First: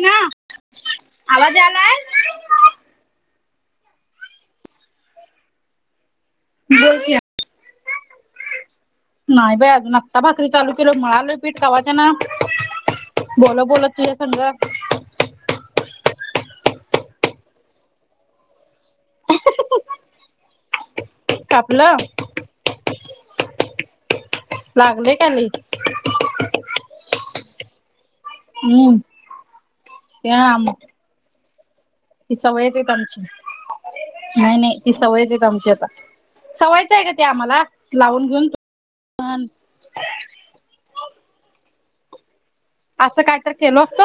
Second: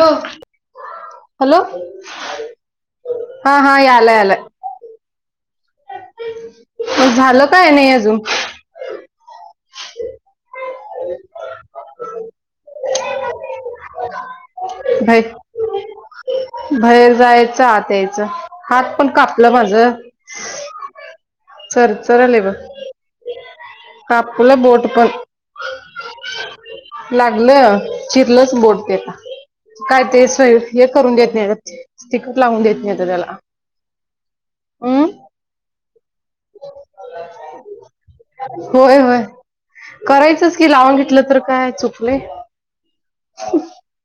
हो ना. आवाज हॅलो, आलाय हा यालाय यालाय. झालं काय नाही अजून? नाही बाई अजून आत्ता भाकरी चालू केलो मळालोय पीठ कवाच्यानं. बोलत बोलत तुझ्या संग दहा बाहेर जायचं आत यायचं हात पण कापलं माझ. [inaudible] कापलं चरचरायले बघ कापलं बोट पण लागलय का लई लागलं चिरलंच बोट ते हम्म का काय ते स आम येत. ती करून देत नाही ग ते, ती कुठ लावून सवयच देत आहेत नाहीेत आमची त्याला. नाही नाही ते सवायच हम्म आहे आमची आता सवयचं आहे का ते आम्हाला लावून घेऊन. होय होय पण करायचंच की लावून घेतलं तर काय चुकले. असं काहीतरी केलो असतो,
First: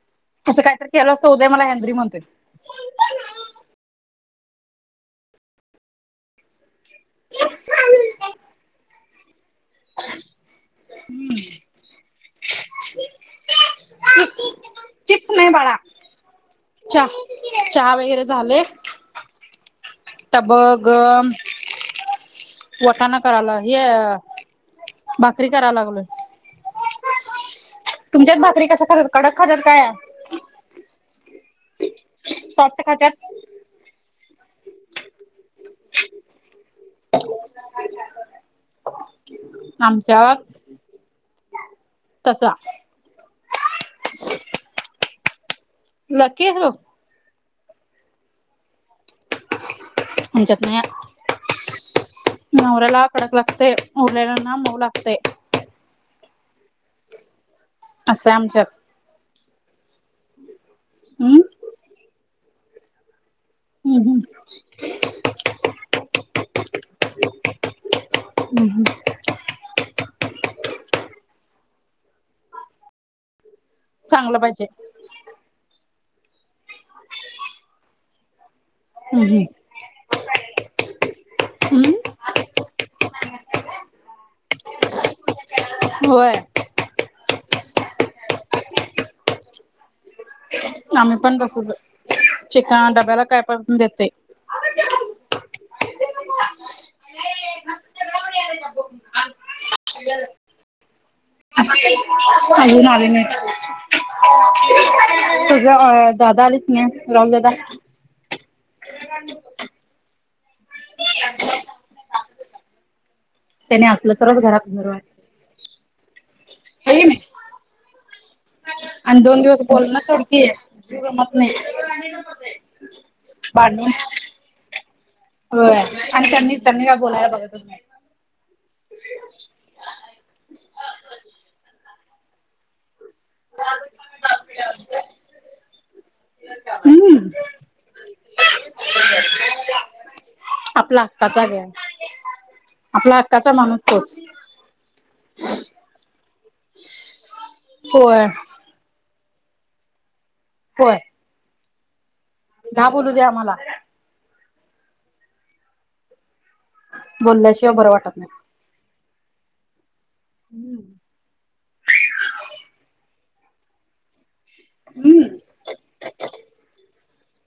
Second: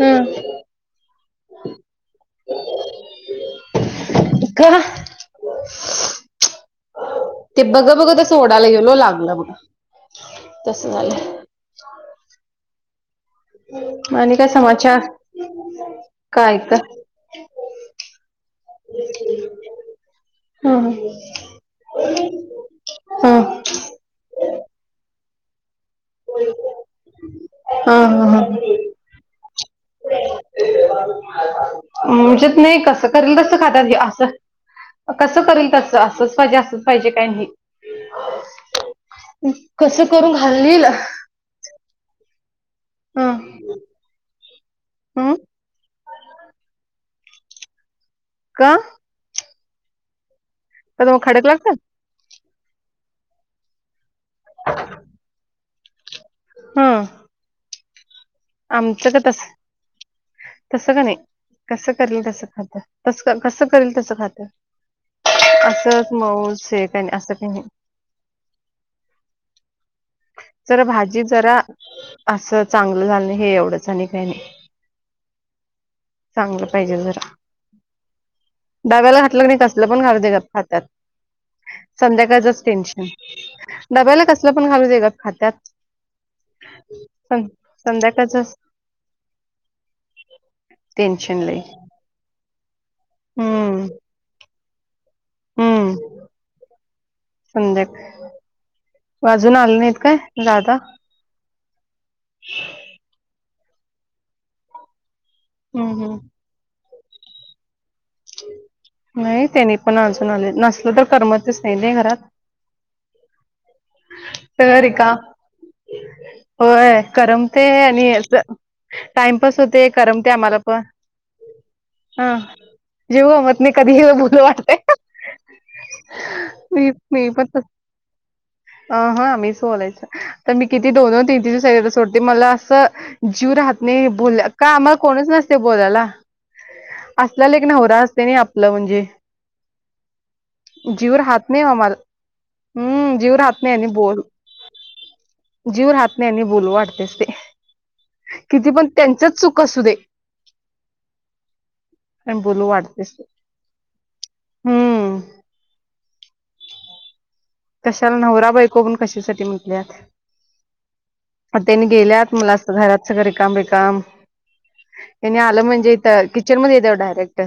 हम्म काहीतरी केल अस तो उदय मला हेंद्री म्हणतोय. [unintelligible] ते बघ बघत असं ओढायला गेलो लागलं बघा तसं झालंय. आणि काय समाचार चिप्स नाही बाळा. काय का च्या चहा वगैरे झाले? [unintelligible] आता ह बघ वटाणा ह करायलो हे भाकरी कराय लागलोय. [unintelligible] तुमच्यात ह भाकरी कसं खात्यात? कडक खात्यात काय आमच्यात सॉफ्ट नाही कसं खात्यात? करलं तसं खात्यात बाई असं. कसं करील तसं. असंच पाहिजे, असंच पाहिजे काय नाही. कसं करून आमच्यात घालील तसा हं. अं? लकी आहेस बघ. का? आमच्यात नाही तर मग खडक लागतात नवऱ्याला कडक लागतंय. उरलेल्यांना मऊ लागतंय. हा. असं आहे आमच्यात. आमचं काय तसं तसं काय नाही. हम्म कसं करलं तसं खात्यात. तस कसं करेल हम्म तसं खात्यात. असंच मऊच हे काय नाही, असं काय नाही. हम्म हम्म. जर भाजी जरा असं चांगलं झालं नाही हे एवढंच. आणि काही नाही चांगलं पाहिजे. चांगलं पाहिजे जरा. डाब्याला हम्म घातलं हम्म की नाही कसलं पण घाला त्याच्यात खात्यात. संध्याकाळचच टेन्शन डब्याला कसलं पण घालू दे गा खात्यात. हम्म होय. सं-संध्याकाळच आम्ही पण टेन्शन लई. तसच चिकन डब्याला काय पण करुन हम्म देते. हम्म. संध्या अजून आले नाहीत काय देतोय. दादा? अजून आले नाहीत. हम्म [unintelligible] हम्म दादा आलीत की नाही राहुल दादा? नाही त्यांनी पण अजून आले. नसलं तर करमतच नाही नाही घरात? त्याने असलं तरच घरात तर बर वाटतंय. रिका होय करमतय आणि असं आणि दोन टाइमपास दिवस होते बोलणं करमतय सोडकी आम्हाला पण. जीव गमत नाही हा जीव गमत नाही भांडून कधीही बोलू वाटतंय. होय आणि त्यांनी त्यांनी काय बोलायला मी पण बघतच तस नाहीत. अ हं मी बोलायचं तर मी किती दोन दोन तीन तीन दिवस [unintelligible] सोडते. मला असं जीव राहत नाही. बोल काम आम्हाला कोणच नसतंय बोलायला. हम्म असल्याला एक नवरा असतोय नाही आपलं म्हणजे. आपला जीव हक्काचा रहात नाही ग आम्हाला हम्म. आपला जीव हक्काचा रहात नाही माणूस आणि तोच बोल जीव रहात नाही आणि बोलू वाटतयच ते. होय. किती पण त्यांचच चूक असू दे होय. णि बोलू दहा वाटतेस दे आम्हाला हम्म. बोलल्या कशाला नवरा बायको म्हणून कशासाठी म्हंटल्यात. हम्म. रत त्यांनी गेल्यात मला असं घरात सगळं रिकाम रिकाम हम्म त्यांनी आलं म्हणजे इथं किचनमध्ये येत्यात ओ डायरेक्ट.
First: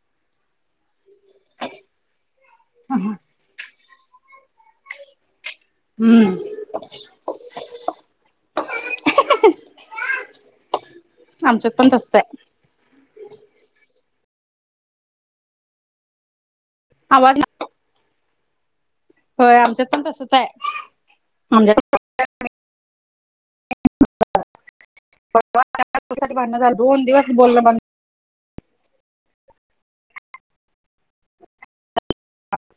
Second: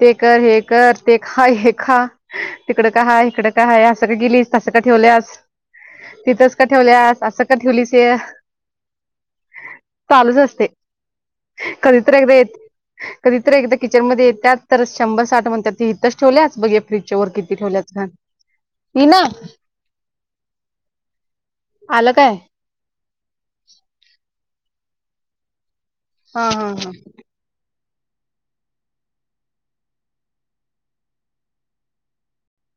ते कर, हे कर ते खा हे खा तिकडं काय हाय इकडं काय हाय असं का गेलीस तसं का ठेवल्यास? हम्म. तिथंच का ठेवल्यास असं का ठेवलीच य. चालूच असते आमच्यात पण कधी तर तसच एकदा आहे येत. कधीतरी एकदा किचनमध्ये येत्यात, तर शंभर साठ म्हणतात ती तच ठेवल्याच बघ या फ्रीजच्या वर आवाज किती ठेवल्यास घाण ईना होय आमच्यात पण तसच आहे आमच्यात. आलं काय? परवा [unintelligible] हा भांडण हा झालं हा दोन दिवस बोलण बंद.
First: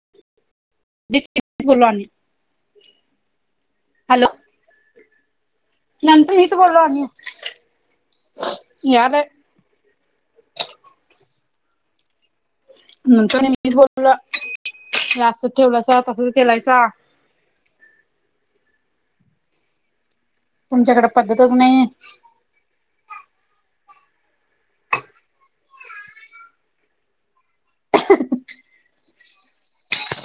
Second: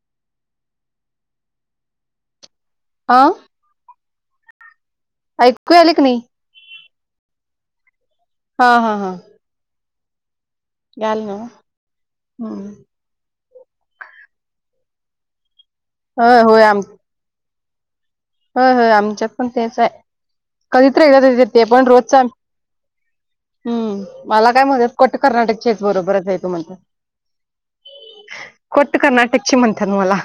[unintelligible] तेच बोललो आणि. आ? हॅलो. ऐक नंतर मीच बोललो आणि. हा हा हा. झालं न्हव? हम्म. नंतर मीच बोललो हे असं ठेवलायलासा तसंच होय आम केेलायसा. होय होय आमच्यात पण तेच आहे. तुमच्याकडे कधीत्र य पद्धतच ते नाही पण रोजचा. हम्म मला काय म्हत कोट कर्नाटक चेच बरोबरच आहे तू म्हणत. कोट कर्नाटकची म्हणत्यात मला.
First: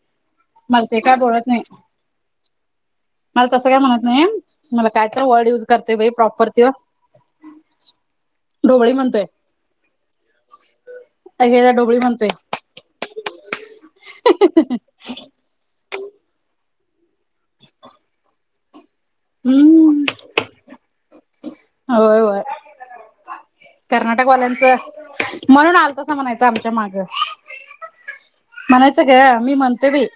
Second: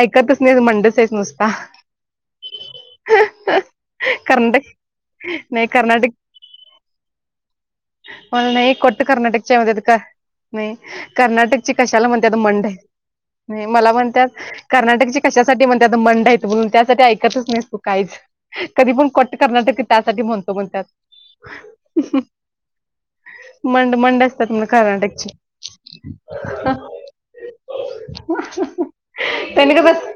ऐकतच नाहीत मला मंडच ते आहेच काय बोलत नुसता. नाही मला तसं काय म्हणत नाही कर्नाटक मला काय तर वर्ड युज नाही करते बा कर्नाटक प्रॉपर त्यो मला नाही ढोबळी कोट म्हणतोय कर्नाट चममध्येत का. नाही एकेकदा कर्नाटकची ढोबळी कशाला म्हणते म्हणतोय आता मंड आहे. नाही मला म्हणत कर्नाटकची कशासाठी म्हणत आ मंड आहेत म्हणून त्यासाठी ऐक कतच नाहीस तू कायीच, कधी पण कोट कर्नाटक हम्म त्यासाठी म्हणतो म्हणतात हं. होय होय मंड मंड असत्यात मग कर्नाटकवाल्यांचं कर्नाटकची. म्हणून आलतासा म्हणायचं आमच्या माग म्हणायचं ग मी त्यानेक ब. म्हणतोय बाई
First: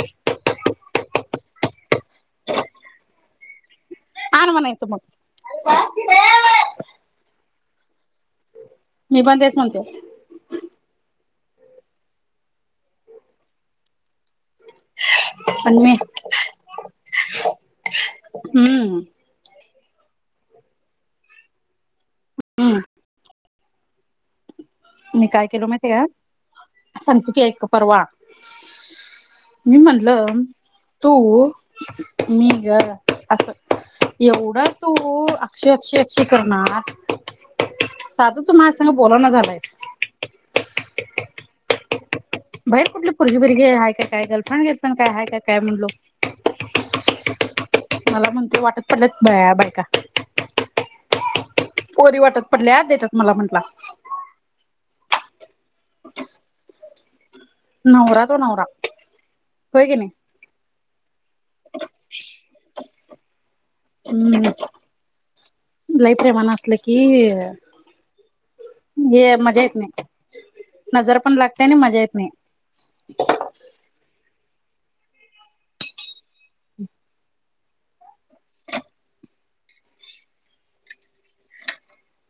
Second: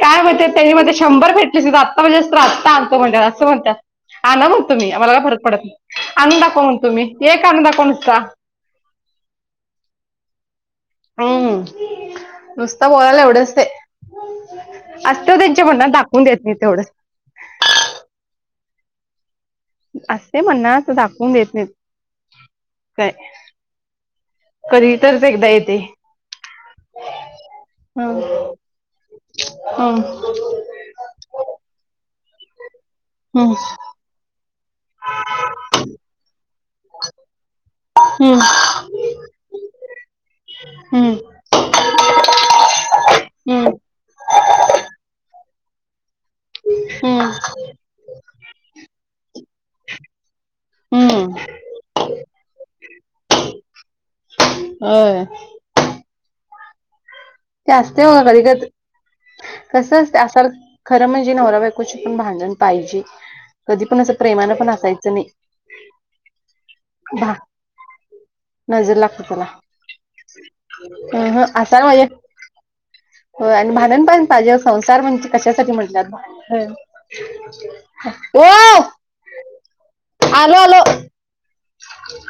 काय म्हणतात त्यांनी म शंभर भेटले आत्ता म्हणजे असत आत्ता आणतो म्हणज असं म्हणतात. आणा आण म्हणतो म्हणायचं मी. मग. मला काय फरक पडत नाही. म्हणून दाखवा म्हणतो मी एक आणून दाखवा नुसता. मी पण तेच म्हणतोय. हम्म नुसत बोलायला एवढंच ते. असत त्यांच्या पण म्हणना मी दाखवून देत नाही तेवढं. हम्म. असते म्हणना तर दाखवून देत नाही. हम्म. काय? कधी तरच एकदा येतंय. सांगते की ऐक परवा. मी हं, म्हणलं तू मी ग. असं हं, एवढं तू अक्षय अक्षय अक्षय करणार. साध हं, तू माझ सांग बोलणा झालायस. हं, बाहेर कुठली पर्गी बिरगी हं, आहे काय काय गर्ल फोन घेतपण काय हाय काय काय म्हणलो. [unintelligible] मला म्हणते वाटत पडल्यात [unintelligible] बायका. हं. पोरी वाटत पडल्यात, देतात मला म्हंटला. होय [inaudible] ते असतंय हो नवरा तो नवरा कधीतर, होय की कसं नाही. असतं असल खरं म्हणजे नवरा बायकोची ही भांडण पाहिजे. कधी पण असं प्रेमानं पण असायचं नाही. लय प्रेमानं असलं की भा हेग नजर लागत्या त्याला. येत नाही नजर अं पण हं लागते आणि असाल मजा येत [unintelligible] नाही हो आणि भांडणपण पाहिजे ओ संसार म्हणजे कशासाठी म्हटल्यात? हम्म. [inaudible] आलो आलो.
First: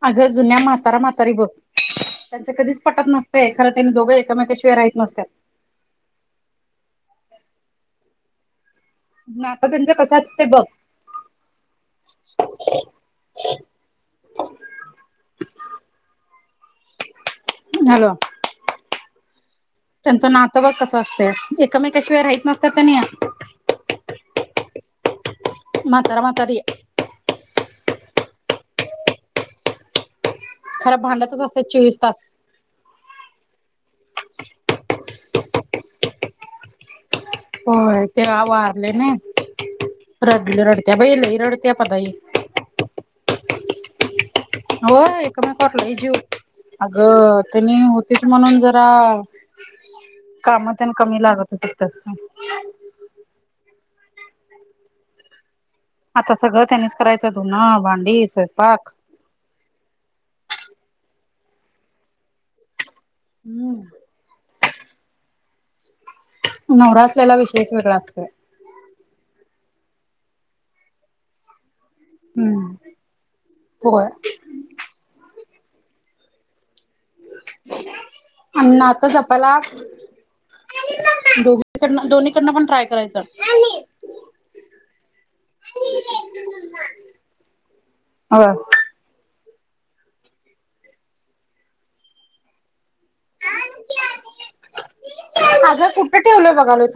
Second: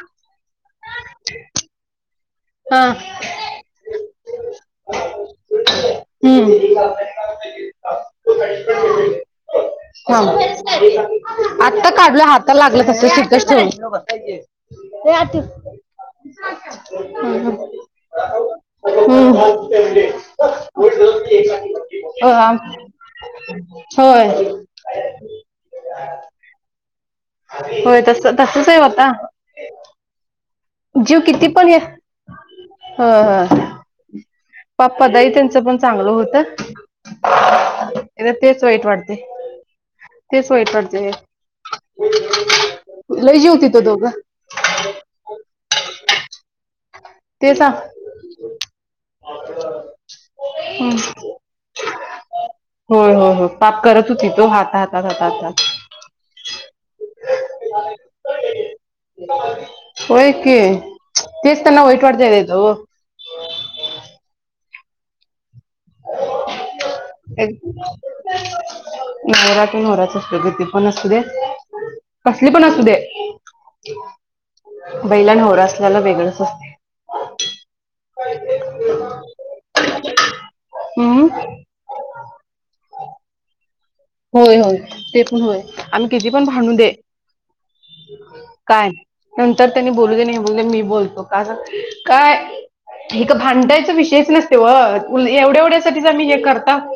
अगं जुन्या म्हातारा मातारी बघ, त्यांच हा कधीच पटत नसते खरं त्यांनी दोघं एकामेका शिवाय राहीत नसत्यात. हम्म. ह नातं त्यांचं कसं असते बघ आत्ता काढलं हाताला लागलं तसं तिथंच ठेवलो. ये आत ये. हा हा. हॅलो. त्यांचं नातं बघ कसं असतंय, एकमेकाशिवाय हो, राहत आम- नसत्यात त्यांनी. होय. म्हातारा म्हातारी आहे. होय तसं तसच आहे होता. खरं जीव भांडतच किती पण असतात एक चोवीस तास हा हा पाप्पा दही त्यांचं पण चांगलं होतं. होय एकदा तेव्हा तेच वाईट वारले ना, वाटते तेच रडले वाईट रडत्या वाटते लई रडत्या पदाई. लई जिऊ तिथं दोघं. होय. कोणाकड लय जीऊ? अगं ते सांग त्यांनी होतेच म्हणून जरा काम तेन कमी लागत होती त्यास्नी. होय हो हो, पाप करत होतीत ओ हात हातात हातातात. आता सगळं त्यांनीच करायचं धुनं, भांडी, स्वयंपाक. होय की तीसताना वईट वातयेतो. हम्म. नवरा असलेला विशेष वेगळा असतं. नवरा तो नवराच असतोय गं. तीपण असू दे, कसली पण हम्म असू दे. होय. बाईला नवरा असल्याला वेगळंच असतंय. आणि नातं जपायला अं. इकडंनं दोनहीकडनं पण ट्राय करायचं. होय होय ते पण होय, आम्ही किती पण भांडूदे अ. काय नंतर त्यांनी बोलूदे, नाही बोलूदे मी बोलतो. का काय हे क भांडायचा विषयच नसते व. एवढ्या-एवढ्या अगं साठीच कुठं आम्ही हे ठेवलंय करता. बघालोय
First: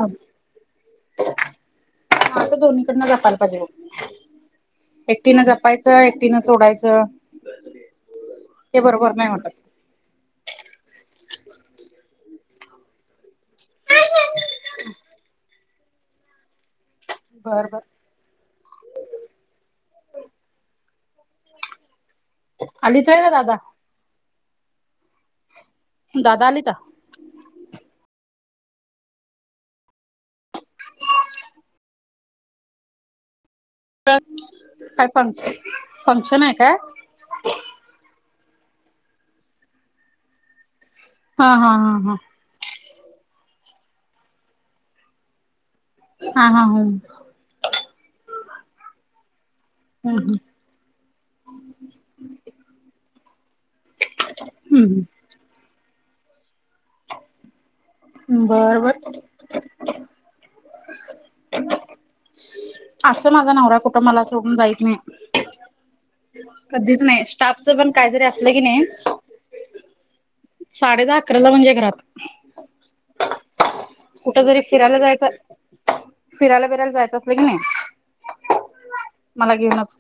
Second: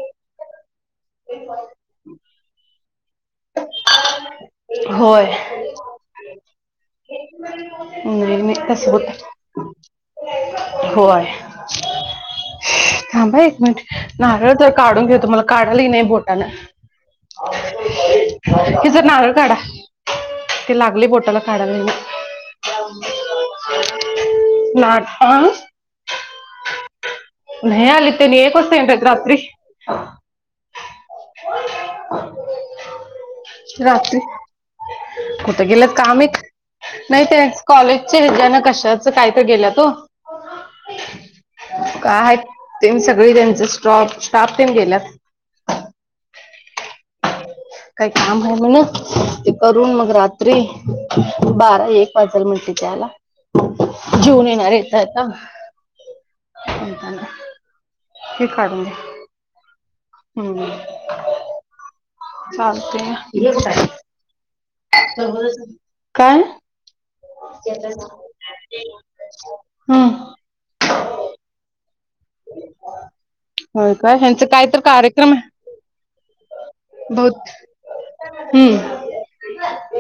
नातं दोन्हीकडनं जपायला [unintelligible] होय एकटीनं जपायचं एकटीनं सोडायचं. नाही नाही ते तसं बरोबर नाही वाटत होतं. होय. थांब आ एक मिनिट नारळ तर काढून घेतो मला काढायला येईना या बोटानं. बर बर. हे जरा नारळ काढा. ते लागलंय बोटाला काढायला येईना. आलीत होय ग दादा नाट आ. दादा आले का? नाही आले तेनी एक वाजता येणार आहेत रात्री. रात्री काय फंक् कुठं गेल्यात काय माहित. फंक्शन आहे काय नाही ते कॉलेजचे हेज्यान कशाच काय तर गेल्यात ओ. हा हा हा काय आहेत ते सगळे त्यांच स्टॉफ स्टाफ तेन गेल्यात. हा हा हा. काही काम हाय म्हण ते करून मग ह रात्री बारा एक वाजल म्हटलीत यायला. जेवून येणार येता हम् येता. म्हणताना हे बर काढून द्या बर हम्म. चालतय. असं माझा नवरा कुठं मला सोडून जाईत नाही. काय? कधीच नाही स्टाफचं पण काय जरी असलं की नाही हम्म. साडे दहा अकराला म्हणजे घरात. होय काय ह्यांचं कुठतरी काय तर फिरायला कार्यक्रम आहे जायचं. फिरायला बिरायला जायचं असल बहुत की नाही हम्म मला घेऊनच.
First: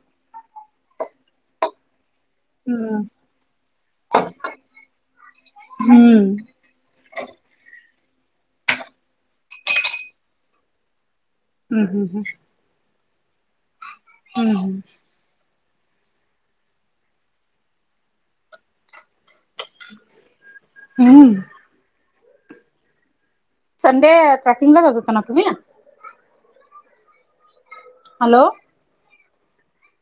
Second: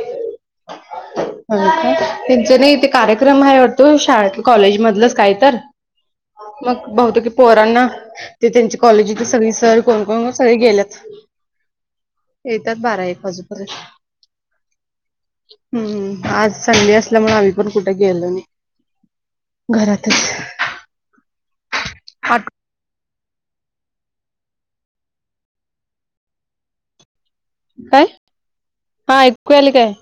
होय का? त्यांच नाही ते हम्म कार्यक्रम हाय वाटत ओ शाळेतलं कॉलेजमधलंच काय तर. हम्म. मग बहुतेक की पोरांना ते त्यांचे कॉलेजची सगळी सर कोण कोण सगळे गेल्यात. हम्म हम्म हम्म. येत्यात बारा एक वाजूपर्यंत. हम्म हं. हम्म आज चांगली असल्यामुळं आम्ही पण कुठं गेलो नाही. घरातचं. हम्म. आठ. संडे ट्रॅकिंगला जात होता ना तुम्ही? काय? हॅलो. हा ऐकू यायलयं काय?